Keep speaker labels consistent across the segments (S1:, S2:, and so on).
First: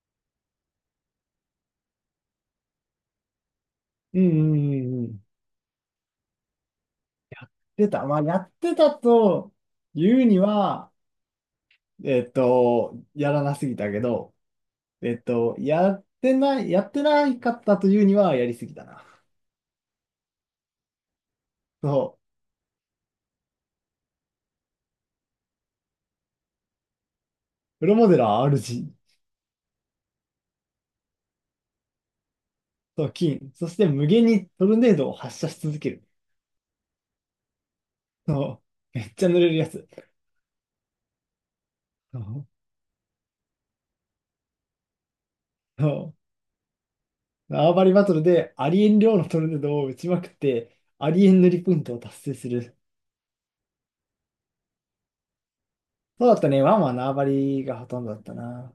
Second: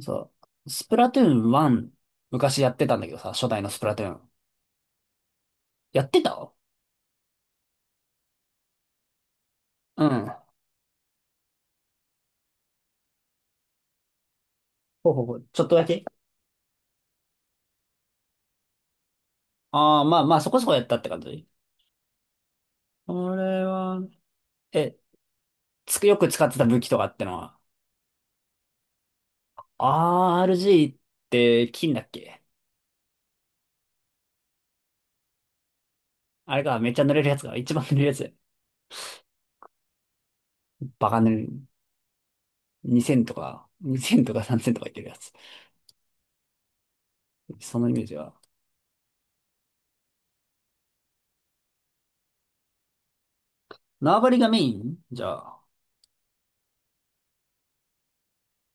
S1: そう。スプラトゥーン1、昔やってたんだけどさ、初代のスプラトゥー
S2: う
S1: ン。
S2: んうんうんうん。
S1: やってた。
S2: 出た。まあ、やってたと
S1: う
S2: 言う
S1: ん。
S2: には、やらなすぎたけど、
S1: ほうほうほう。ちょっとだけ。
S2: やってないかったと言うには、やりすぎたな。
S1: ああー、まあまあ、そこそこやったって感じ。
S2: そう。
S1: これは、え、つく、よく使ってた武器とかってのは、
S2: プロモデラー RG
S1: RG って金だっけ。
S2: と金、そして無限にトルネードを発射し続ける。
S1: あれか、めっちゃ塗れるやつが、一番塗れるやつ。
S2: そう。めっちゃ濡れるやつ。
S1: バカ塗れる。
S2: そう。
S1: 2000とか、2000とか3000とかいってるやつ。
S2: そう縄
S1: そ
S2: 張
S1: のイ
S2: り
S1: メ
S2: バ
S1: ージ
S2: トル
S1: は。
S2: でありえん量のトルネードを打ちまくって、ありえん塗りポイントを達成する。
S1: 縄張りがメインじゃあ、
S2: そうだったね。ワンは縄張りがほとんどだったな。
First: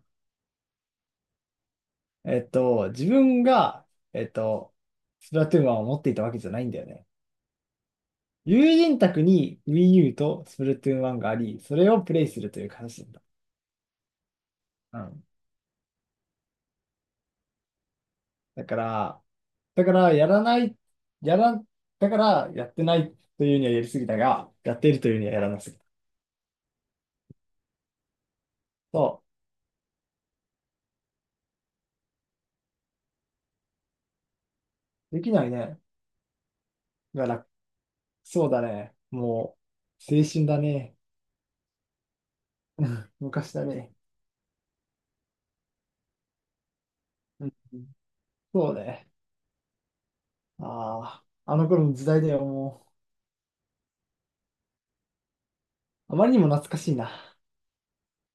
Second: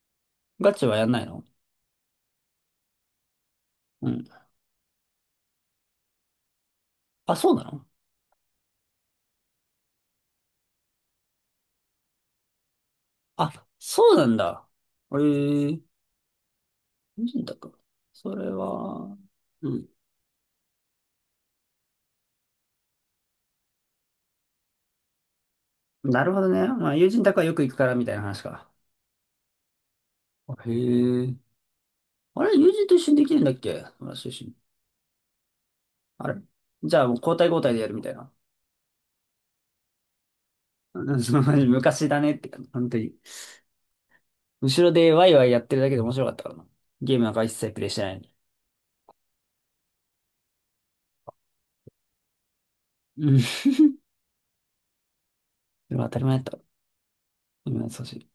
S1: ガチはやんないの。
S2: 自分が、
S1: う
S2: え
S1: ん。
S2: っと、スプラトゥーン1を持っていたわけじゃないんだよね。
S1: あ、そうなの。
S2: 友人宅に Wii U とスプラトゥーン1があり、それをプレイするという形なんだ。
S1: あ、そうなんだ。
S2: う
S1: え
S2: ん。
S1: え友人宅。それ
S2: だか
S1: は、
S2: ら、
S1: う
S2: だ
S1: ん。
S2: から、やらない、やら、だから、やってないというにはやりすぎたが、やっているというにはやらなすぎた。
S1: なるほどね。まあ、友人宅はよく行くからみたいな話か。
S2: そ
S1: あへえ。あれ、友人と一緒にできるんだっけ。友達と一緒に。
S2: う。できないね。
S1: あれ、じゃあもう
S2: だか
S1: 交代
S2: ら、
S1: 交代でやるみたいな。
S2: そうだね。もう、青春だ ね。
S1: うん。マジ昔だねって感じ、
S2: う
S1: 本当
S2: ん
S1: に。
S2: 昔だね。
S1: 後ろでワイワイやってるだけで面白かったからな。ゲームなんか
S2: う
S1: 一
S2: ん
S1: 切プレイしてないのに。
S2: そうね。ああ、あの頃の時代だよ、も
S1: うん。でも当
S2: う。あ
S1: たり
S2: まり
S1: 前
S2: に
S1: だっ
S2: も懐
S1: た。
S2: かしいな。
S1: 今優しい。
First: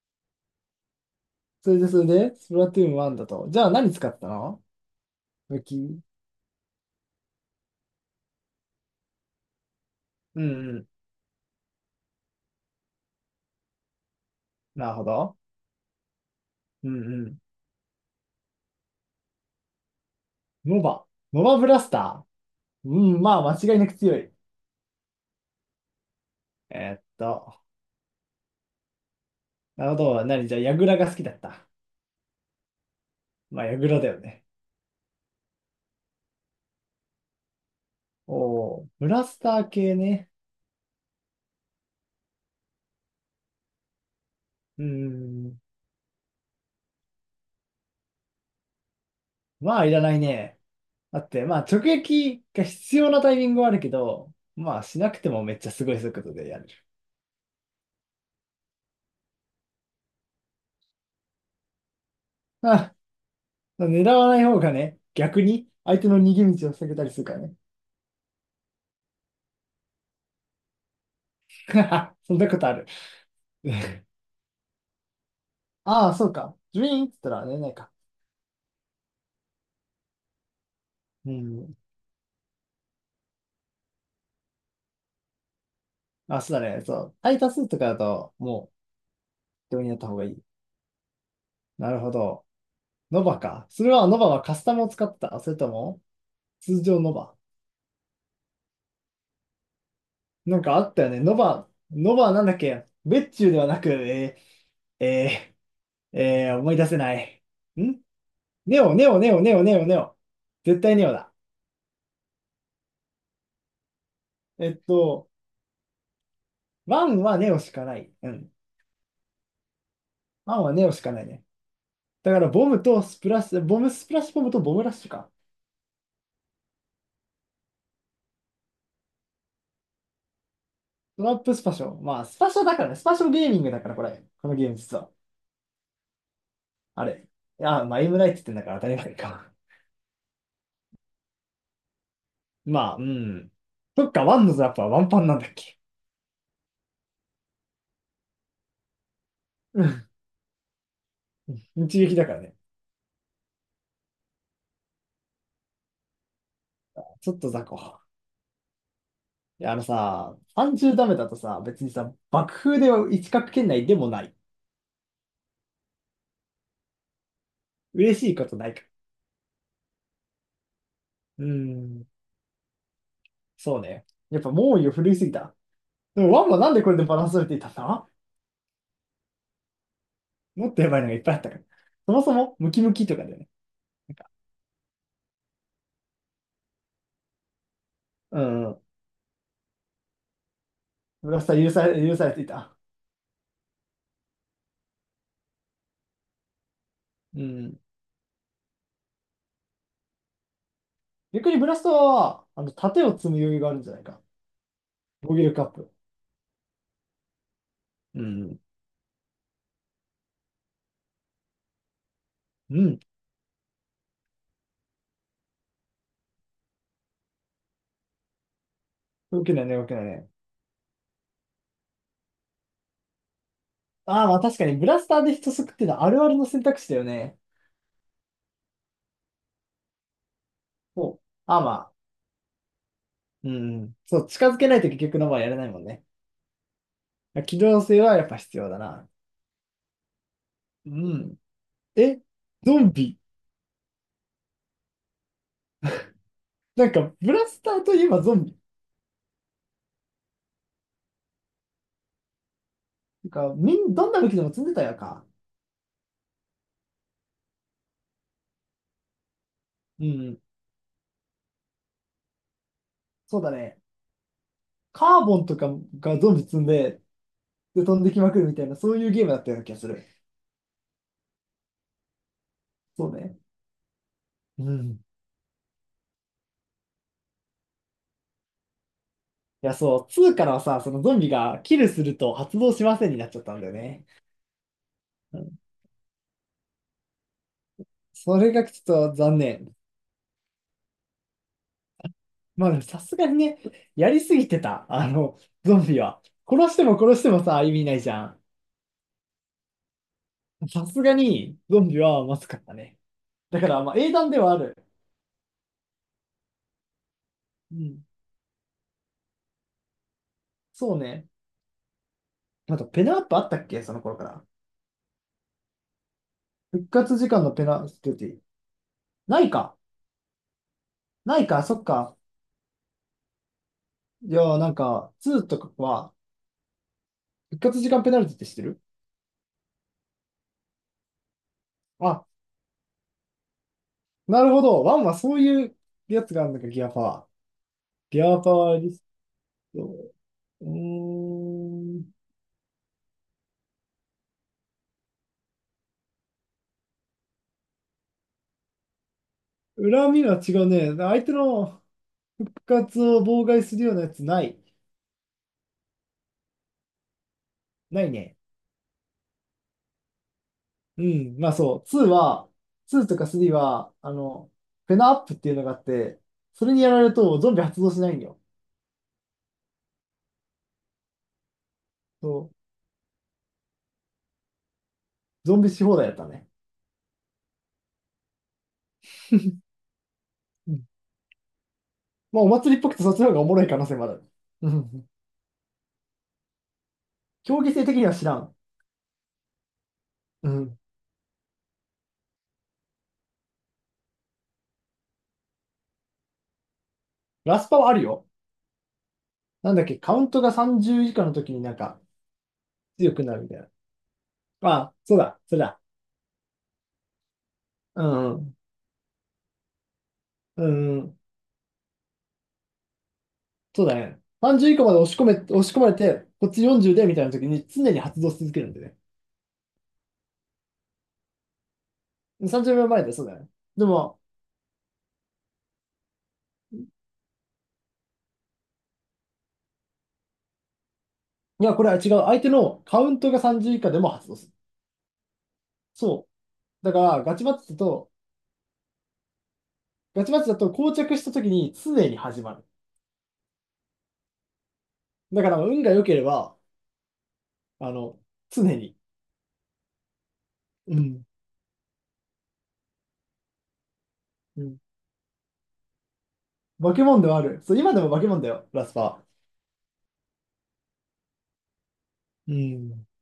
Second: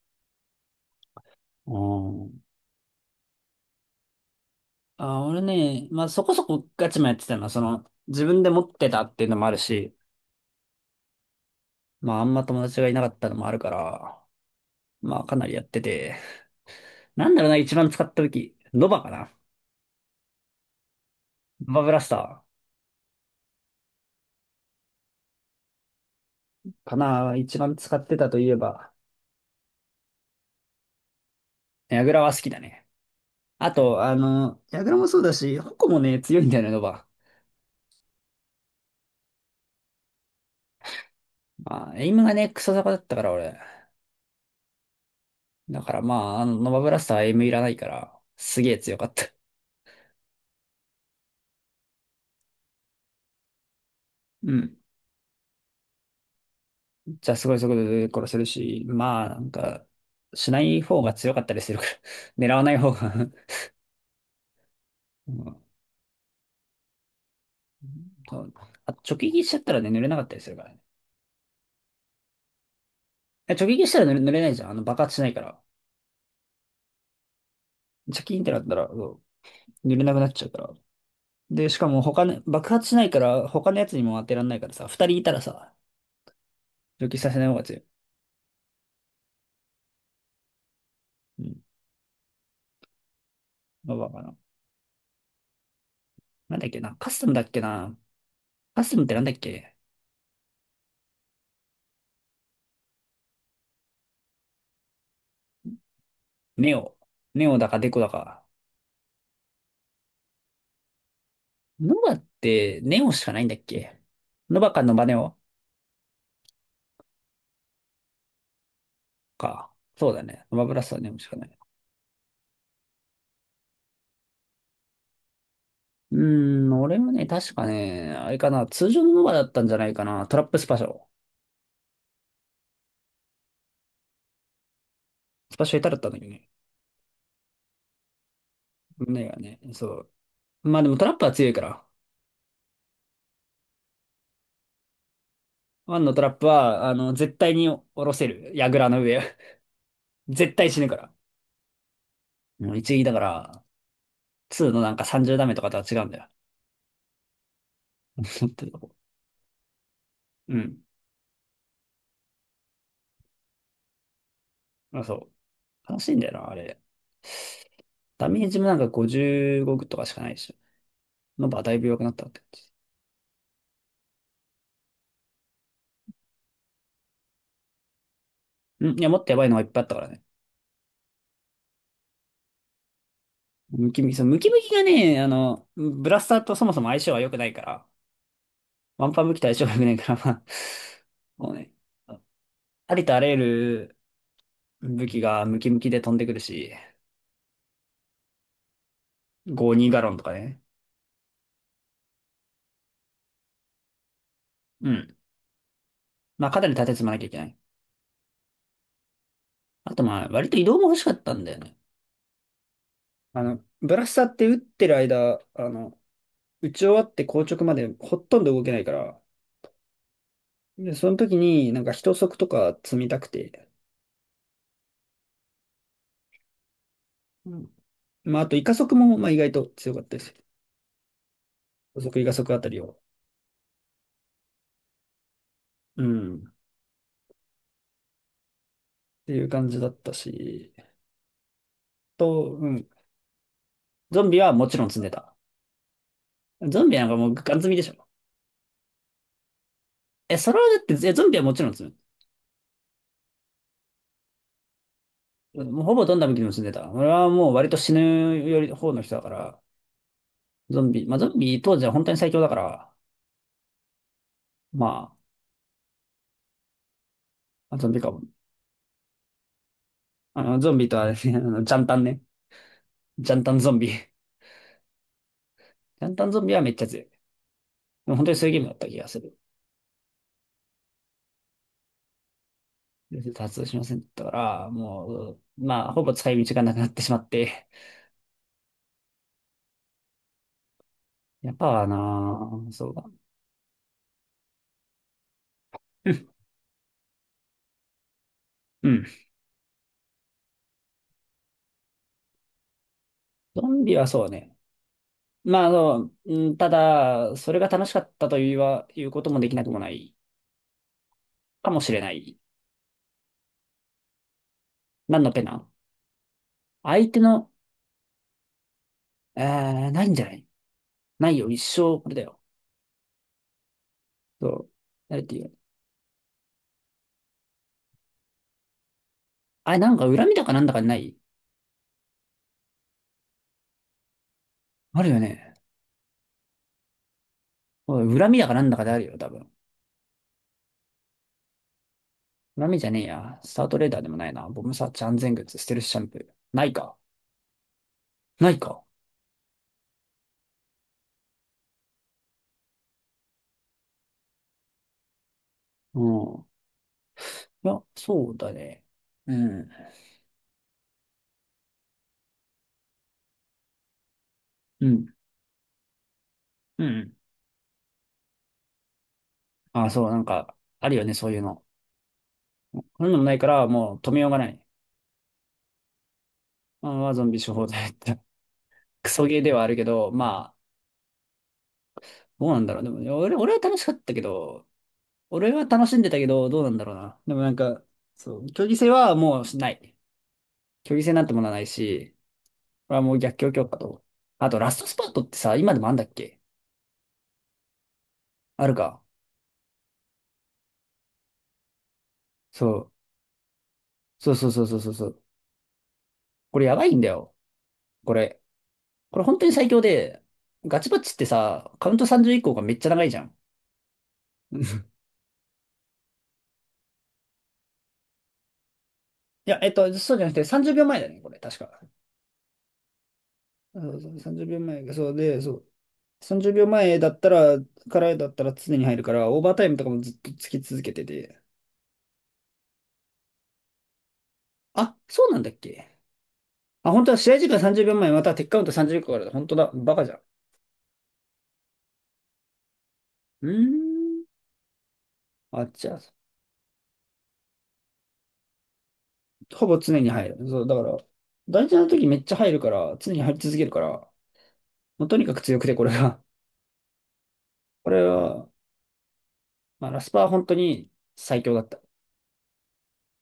S1: あ
S2: それで、
S1: ー、
S2: スプラトゥーン1だと。じゃあ何使ったの？
S1: あ、俺
S2: 武
S1: ね、
S2: 器。
S1: まあそこそこガチもやってたのは、自分で持ってたっていうのもあるし、
S2: うんうん。
S1: まああんま友達がいなかったのもあるから、
S2: なるほ
S1: まあ、か
S2: ど。
S1: なりやってて。
S2: うんう
S1: なん
S2: ん。
S1: だろうな、一番使った時。ノバかな。
S2: ノバ。ノバブ
S1: ノ
S2: ラ
S1: バ
S2: ス
S1: ブラスタ
S2: タ
S1: ー
S2: ー。うん、まあ間違いなく強い。え
S1: か
S2: ーっ
S1: な、一
S2: と、
S1: 番使ってたといえば。
S2: なるほど。何じゃあ、ヤグラが好きだった？
S1: ヤグラは好きだね。
S2: まあ、
S1: あ
S2: ヤグラ
S1: と、
S2: だよね。
S1: ヤグラもそうだし、ホコもね、強いんだよね、ノバ。
S2: おお、ブラスター系ね。
S1: まあ、エイムがね、クソ坂だったから、俺。
S2: うん。
S1: だからまあ、ノバブラスターはエイムいらないから、すげえ強かった。
S2: まあ、いらないね。だって、まあ、直撃が必要なタイミングはあるけど、
S1: うん。
S2: まあ、しなくてもめっちゃすごい速度でやれる。
S1: じゃあ、すごい速度で殺せるし、まあ、なんか、しない方が強かったりするから、狙わない方
S2: あ、
S1: が
S2: 狙わない方がね、
S1: う
S2: 逆
S1: ん。
S2: に相手の逃げ道を避けたりするからね。
S1: あ、直撃しちゃったらね、濡れなかったりするからね。
S2: そんなことある？
S1: いや直撃したら濡れないじゃん。爆発しないから。
S2: ああ、そうか。ジュイーンって言ったら寝れないか。
S1: チャキーンってなったら、そう、濡れなくなっちゃうから。
S2: う
S1: で、
S2: ん。
S1: しかも他の、爆発しないから、他のやつにも当てらんないからさ、二人いたらさ、
S2: あ、そうだね。そ
S1: 直
S2: う。
S1: 撃さ
S2: タ
S1: せ
S2: イ
S1: ない
S2: タ
S1: 方が
S2: ス
S1: 強
S2: と
S1: い。
S2: かだと、もう、病院やった方がいい。
S1: うん。
S2: なるほど。ノバか。それ
S1: まあま
S2: は、
S1: あ
S2: ノ
S1: まあ
S2: バ
S1: な。
S2: はカスタムを使ってた。それとも、
S1: なんだっけ
S2: 通
S1: な。
S2: 常
S1: カ
S2: ノ
S1: スタム
S2: バ。
S1: だっけな。カスタムってなんだっけ。
S2: なんかあったよね。ノバはなんだっけ。別注ではなく、ー、え思
S1: ネ
S2: い出
S1: オ。
S2: せない。
S1: ネオだかデコ
S2: ん
S1: だか。
S2: ネオ、ネオ、ネオ、ネオ、ネオ、ネオ。絶対ネオだ。
S1: ノバって、ネオしかないんだっけ。ノ
S2: え
S1: バ
S2: っ
S1: かノバネ
S2: と、
S1: オ
S2: ワンはネオしかない。うん。
S1: か。そうだね。
S2: ワ
S1: ノ
S2: ン
S1: バ
S2: は
S1: ブラ
S2: ネオ
S1: スは
S2: し
S1: ネ
S2: か
S1: オ
S2: な
S1: し
S2: い
S1: か
S2: ね。
S1: ない。
S2: だからボムとスプラッシュ、ボムスプラッシュボムとボムラッシュか。
S1: うーん、俺もね、確かね、あれかな、通常のノバだったんじゃないかな。トラップスパシャを。
S2: トラップスパショ。まあ、スパショだからね。スパショゲーミングだから、これ。このゲーム実は。
S1: スパシャいただったんだけどね。
S2: あれ。いや、まあ、エムライって言ってんだから当たり前
S1: 胸が
S2: か。
S1: ね、そう。まあでもトラップは強いから。
S2: まあ、うん。そっか、ワンのザップはワンパンなんだっけ？
S1: ワンのトラップは、絶対に下ろせる。矢倉の上。
S2: うん。
S1: 絶対死ぬから。
S2: 一撃だからね。
S1: もう一撃だから、ツーのなんか30ダメとかとは違うんだよ。
S2: ちょっと雑魚。
S1: 本当に。
S2: いや、あのさ、
S1: うん。
S2: 30ダメだとさ、別にさ、爆風では一角圏内でもない。
S1: まあ、そう。悲しいんだよな、あれ。
S2: 嬉
S1: ダ
S2: しい
S1: メ
S2: こ
S1: ー
S2: と
S1: ジも
S2: な
S1: な
S2: い
S1: ん
S2: か
S1: か55とかしかないでしょ。
S2: ら。
S1: ノ
S2: うー
S1: バはだいぶ弱く
S2: ん。
S1: なったって感じ。
S2: そうね。やっぱ猛威を振るいすぎた。でもワンはなんでこれでバランス取れていたんだ？
S1: うん。いや、もっとやばいのがいっぱいあったからね。
S2: もっとやばいのがいっぱいあったから。そもそもムキムキとかだよね。
S1: ムキム
S2: な
S1: キ、
S2: ん
S1: そう
S2: か、
S1: ムキムキがね、ブラスターとそもそも相性が良くないから、
S2: うんうん。
S1: ワンパン武器と相性が良くないから、ま
S2: ブラ
S1: あ、
S2: ス
S1: も
S2: タ
S1: う
S2: ー
S1: ね、
S2: 許されていた。
S1: ありとあらゆる武器がムキムキで飛んでくるし、
S2: うん。
S1: 52ガロンとかね。
S2: 逆にブラスターは、あの、盾を積む余裕があるんじゃないか。
S1: うん。
S2: 防御力アップ。
S1: まあ、肩に立て積まなきゃいけない。
S2: うん。
S1: あと、まあ、割と移動も欲しかったんだよね。
S2: うん。
S1: ブラスターって打ってる間、打ち終わって硬直までほとんど動けないから、
S2: 動けないね、動けないね。
S1: で、その時になんか一足とか積みたくて。
S2: ああ、まあ確かに、ブラスターで人削っていうのはあるあるの選択肢だよね。
S1: うん。まあ、あと、イカ足も、まあ、意外と強かったですよ。
S2: そう。ああ、ま
S1: 補
S2: あ。
S1: 足イカ足あたりを。
S2: うん。そう、近づけないと結局の場合やれないもん
S1: う
S2: ね。
S1: ん。っ
S2: 機動性はやっぱ必要だな。
S1: ていう感じだったし、
S2: うん。え、
S1: う
S2: ゾ
S1: ん。
S2: ンビ。
S1: ゾンビはもちろん積んでた。ゾ
S2: な
S1: ン
S2: ん
S1: ビなん
S2: か、
S1: かも
S2: ブ
S1: う
S2: ラ
S1: ガン
S2: ス
S1: 積
S2: タ
S1: みで
S2: ー
S1: し
S2: とい
S1: ょ。
S2: えばゾンビ。
S1: え、それはだって、ゾンビはもちろん積む。
S2: なんか、どんな武器でも積んでたやんか。
S1: もうほぼどんな時にも住んでたね。俺はもう割と死ぬより方の人だから、
S2: うん
S1: ゾンビ、まあゾンビ当時は本当に最強だから、
S2: そうだね。
S1: ま
S2: カーボンとかがゾンビ積んで、
S1: あ、
S2: で
S1: ゾン
S2: 飛
S1: ビ
S2: ん
S1: か
S2: でき
S1: も。
S2: まくるみたいな、そういうゲームだったような気がする。
S1: ゾンビとあれね、ジャンタンね。
S2: そう
S1: ジャ
S2: ね。
S1: ンタンゾンビ。ジ
S2: うん。
S1: ャンタンゾンビはめっちゃ強い。でも本当にそういうゲームだった気がする。
S2: いや、そう、2からはさ、そのゾンビがキルすると発動しませんになっちゃ
S1: 多
S2: った
S1: 発
S2: ん
S1: 動
S2: だよ
S1: しませんだ
S2: ね。
S1: ったから、も
S2: う
S1: う、
S2: ん、
S1: まあ、ほぼ使い道がなくなってしまって。
S2: それがちょっと残念。
S1: やっぱな。
S2: まあ
S1: あ、
S2: でも
S1: そう
S2: さ
S1: だ。
S2: すがにね、やりすぎてた、あの、ゾンビは。殺しても殺してもさ、意味ないじゃん。
S1: うん。
S2: さすがに、ゾンビはまずかったね。だ
S1: ゾ
S2: から、
S1: ン
S2: まあ、
S1: ビは
S2: 英
S1: そう
S2: 断では
S1: ね。
S2: ある。
S1: まあ、うん、ただ、それが
S2: う
S1: 楽しか
S2: ん。
S1: ったというは、いうこともできなくもない
S2: そうね。
S1: かもしれない。
S2: あと、ペナアップあったっけその頃から。
S1: 何のペナ？
S2: 復
S1: 相
S2: 活
S1: 手
S2: 時間
S1: の、
S2: のペナルティ。ないか。
S1: ないんじゃない？ない
S2: ない
S1: よ、一
S2: か、そっ
S1: 生、これ
S2: か。
S1: だよ。
S2: いや
S1: そ
S2: ー、
S1: う。
S2: なんか、
S1: 誰ってい
S2: 2
S1: う。
S2: とかは、復活時間ペナルティって知ってる？
S1: あ、なんか恨みだかなんだかない？
S2: あ、なるほど。
S1: あ
S2: 1
S1: る
S2: は
S1: よ
S2: そう
S1: ね。
S2: いうやつがあるのか、ギアパワー。
S1: おい
S2: ギ
S1: 恨み
S2: ア
S1: だ
S2: パ
S1: かなんだ
S2: ワー
S1: かで
S2: リ
S1: あ
S2: ス
S1: るよ、多分。
S2: ト。うーん。
S1: 恨みじゃねえや。スタートレーダーでもないな。ボムサーチ安全靴、ステルスシャンプー。ないか。ないか。
S2: 恨みは違うね。相手の復活を妨害するようなやつない？
S1: うん。いや、
S2: ない
S1: そう
S2: ね。
S1: だね。うん。
S2: うん。まあそう。2は、2とか3は、あの、
S1: う
S2: フェ
S1: ん。
S2: ナアップっていうのがあって、それに
S1: う
S2: やられる
S1: ん。
S2: とゾンビ発動しないんよ。
S1: あ、そう、なんか、あるよね、そういうの。
S2: そう。
S1: そういうのもないから、もう止めようがない。
S2: ゾンビし放題やったね。
S1: あ、まあ、ゾンビ処方剤って。クソゲーではある けど、まあ、
S2: まあ、
S1: ど
S2: お
S1: うなんだ
S2: 祭り
S1: ろう。
S2: っ
S1: で
S2: ぽくてそっ
S1: も、
S2: ちの方
S1: 俺、
S2: がお
S1: 俺
S2: も
S1: は
S2: ろい
S1: 楽
S2: 可
S1: し
S2: 能
S1: か
S2: 性
S1: っ
S2: もあ
S1: たけ
S2: る。
S1: ど、
S2: うん。
S1: 俺は楽しんでたけど、どうなんだろうな。でもなん
S2: 競技
S1: か、
S2: 性的には知ら
S1: そう、
S2: ん。
S1: 競技性はもうしない。
S2: うん。
S1: 競技性なんてものはないし、これはもう逆境強化と。あと、ラストスパートってさ、今でもあんだっけ。
S2: ラスパはあるよ。
S1: あるか。
S2: なんだっけ、カウントが30以下の時になんか
S1: そう。
S2: 強くなるみたいな。
S1: そうそうそう
S2: ま
S1: そう
S2: あ
S1: そ
S2: あ、
S1: うそ
S2: そう
S1: う。
S2: だ、それだ。
S1: これやばいんだよ。
S2: う
S1: こ
S2: ん。う
S1: れ。
S2: ん。
S1: これ本当に最強で、
S2: う
S1: ガチバッ
S2: んう
S1: チっ
S2: ん
S1: てさ、カウント30以降がめっちゃ長いじゃん。
S2: そうだね。
S1: う
S2: 30以下
S1: ん。
S2: まで押し込まれて、こっち40でみたいな時に常に発動し続けるんでね。
S1: いや、そうじゃなくて30秒前だね、これ、確か。
S2: 30秒前で、そうだね。で
S1: そうそ
S2: も、
S1: う、30秒前、そうで、そう。30秒前だったら、からだったら常に入るから、オーバータイムとかもずっとつき続けてて、
S2: いや、これは違う。相手のカウントが30以下でも発動する。
S1: あ、そうなんだっけ。
S2: そう。
S1: あ、
S2: だか
S1: 本当は
S2: ら、
S1: 試
S2: ガ
S1: 合
S2: チ
S1: 時
S2: マッ
S1: 間
S2: チだ
S1: 30秒
S2: と、
S1: 前、またはテックカウント30秒からだ。本当だ。バカじゃん。
S2: ガチマッチだと、膠着した時に常に始まる。
S1: うーん。
S2: だから、
S1: あ、
S2: 運
S1: じ
S2: が
S1: ゃあ、
S2: 良ければ、あの、常に。
S1: ほぼ常に入る。そう、だか
S2: う
S1: ら、
S2: ん。
S1: 大事な時めっちゃ入るから、常に入り続けるから、
S2: うん。
S1: もうとにかく強くて、これが。
S2: 化け物ではある。そう、
S1: こ
S2: 今で
S1: れ
S2: も化け物
S1: は、
S2: だよ、ラスパ
S1: まあ、ラスパは本当に最強だった。
S2: ー。うん。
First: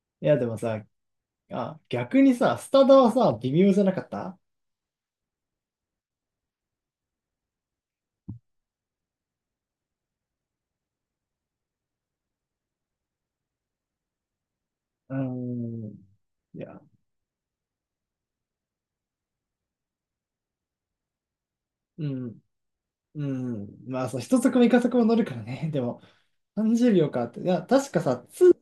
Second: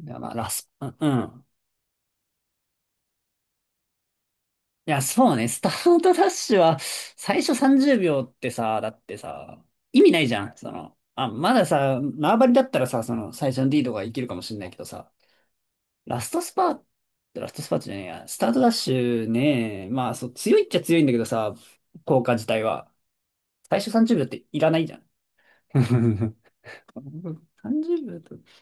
S1: いや、
S2: い
S1: まあ、
S2: や、で
S1: ラ
S2: も
S1: ス
S2: さ、
S1: パ、うん。うん。
S2: あ、逆にさ、スタダはさ、微妙じゃなかった？
S1: いや、そうね。スタートダッシュは、最初30秒ってさ、だってさ、意味ないじゃん。あ、まださ、縄張りだったらさ、最初の D ーかがいけるかもしれないけどさ、
S2: うん。
S1: ラストス
S2: い
S1: パ
S2: や、
S1: ー、ラストスパートじゃねえや、スタートダッシュね、まあそう、強いっちゃ強いんだけどさ、
S2: う
S1: 効果
S2: ん。
S1: 自体は。
S2: う
S1: 最
S2: ん。
S1: 初
S2: まあ、
S1: 30
S2: そう、
S1: 秒っ
S2: 一
S1: て
S2: 足
S1: い
S2: も
S1: ら
S2: 二
S1: ないじ
S2: 足
S1: ゃん。
S2: も乗るからね。でも、30秒かって。いや、確
S1: 30
S2: か
S1: 秒
S2: さ、
S1: と。
S2: 2、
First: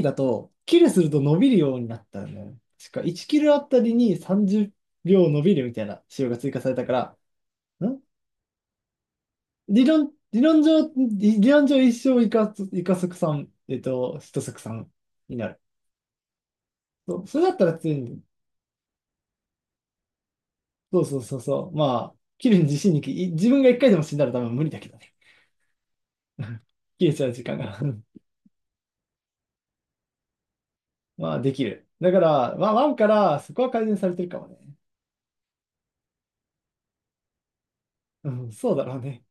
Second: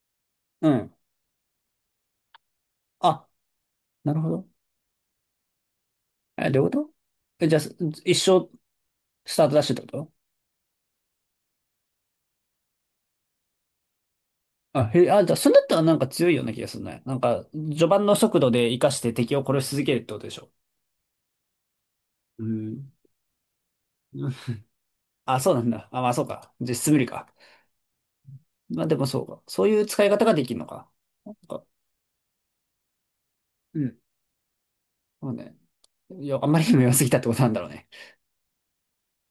S2: 3だと、
S1: う
S2: キ
S1: ん。
S2: ルすると伸びるようになったよね。確か、1
S1: あ、
S2: キルあたり
S1: な
S2: に
S1: るほど。
S2: 30秒伸びるみたいな仕様が
S1: え、
S2: 追加
S1: どうい
S2: さ
S1: うこ
S2: れた
S1: と？
S2: か
S1: え、じゃあ、
S2: ら、ん
S1: 一生スタートダッシュってこ
S2: 理論上一生イカ足さん、シト足さ
S1: と？あ、
S2: ん
S1: へ、あ、じゃあ、
S2: に
S1: そ
S2: な
S1: れ
S2: る。
S1: だったらなんか強いような気がするね。な
S2: そ
S1: ん
S2: う、そ
S1: か、
S2: れだったら
S1: 序
S2: 強いん
S1: 盤
S2: だ
S1: の
S2: よ。
S1: 速度で活かして敵を殺し続けるってことでしょ。
S2: そうそうそうそう。まあ、
S1: う
S2: 切るに自
S1: ん。
S2: 信にい自分が1回でも死んだら多分無理だけどね。
S1: あ、そうなんだ。あ、まあそうか。実質無 理
S2: 切れち
S1: か。
S2: ゃう時間が。
S1: まあでもそうか。そういう使い方ができるのか。な
S2: ま
S1: ん
S2: あ、で
S1: か、
S2: きる。だから、まあ、ワンからそこは
S1: う
S2: 改善
S1: ん。
S2: されてるかもね。
S1: そうね。いや、あんまりにも良すぎたってことなんだろうね。
S2: うん、そうだろうね。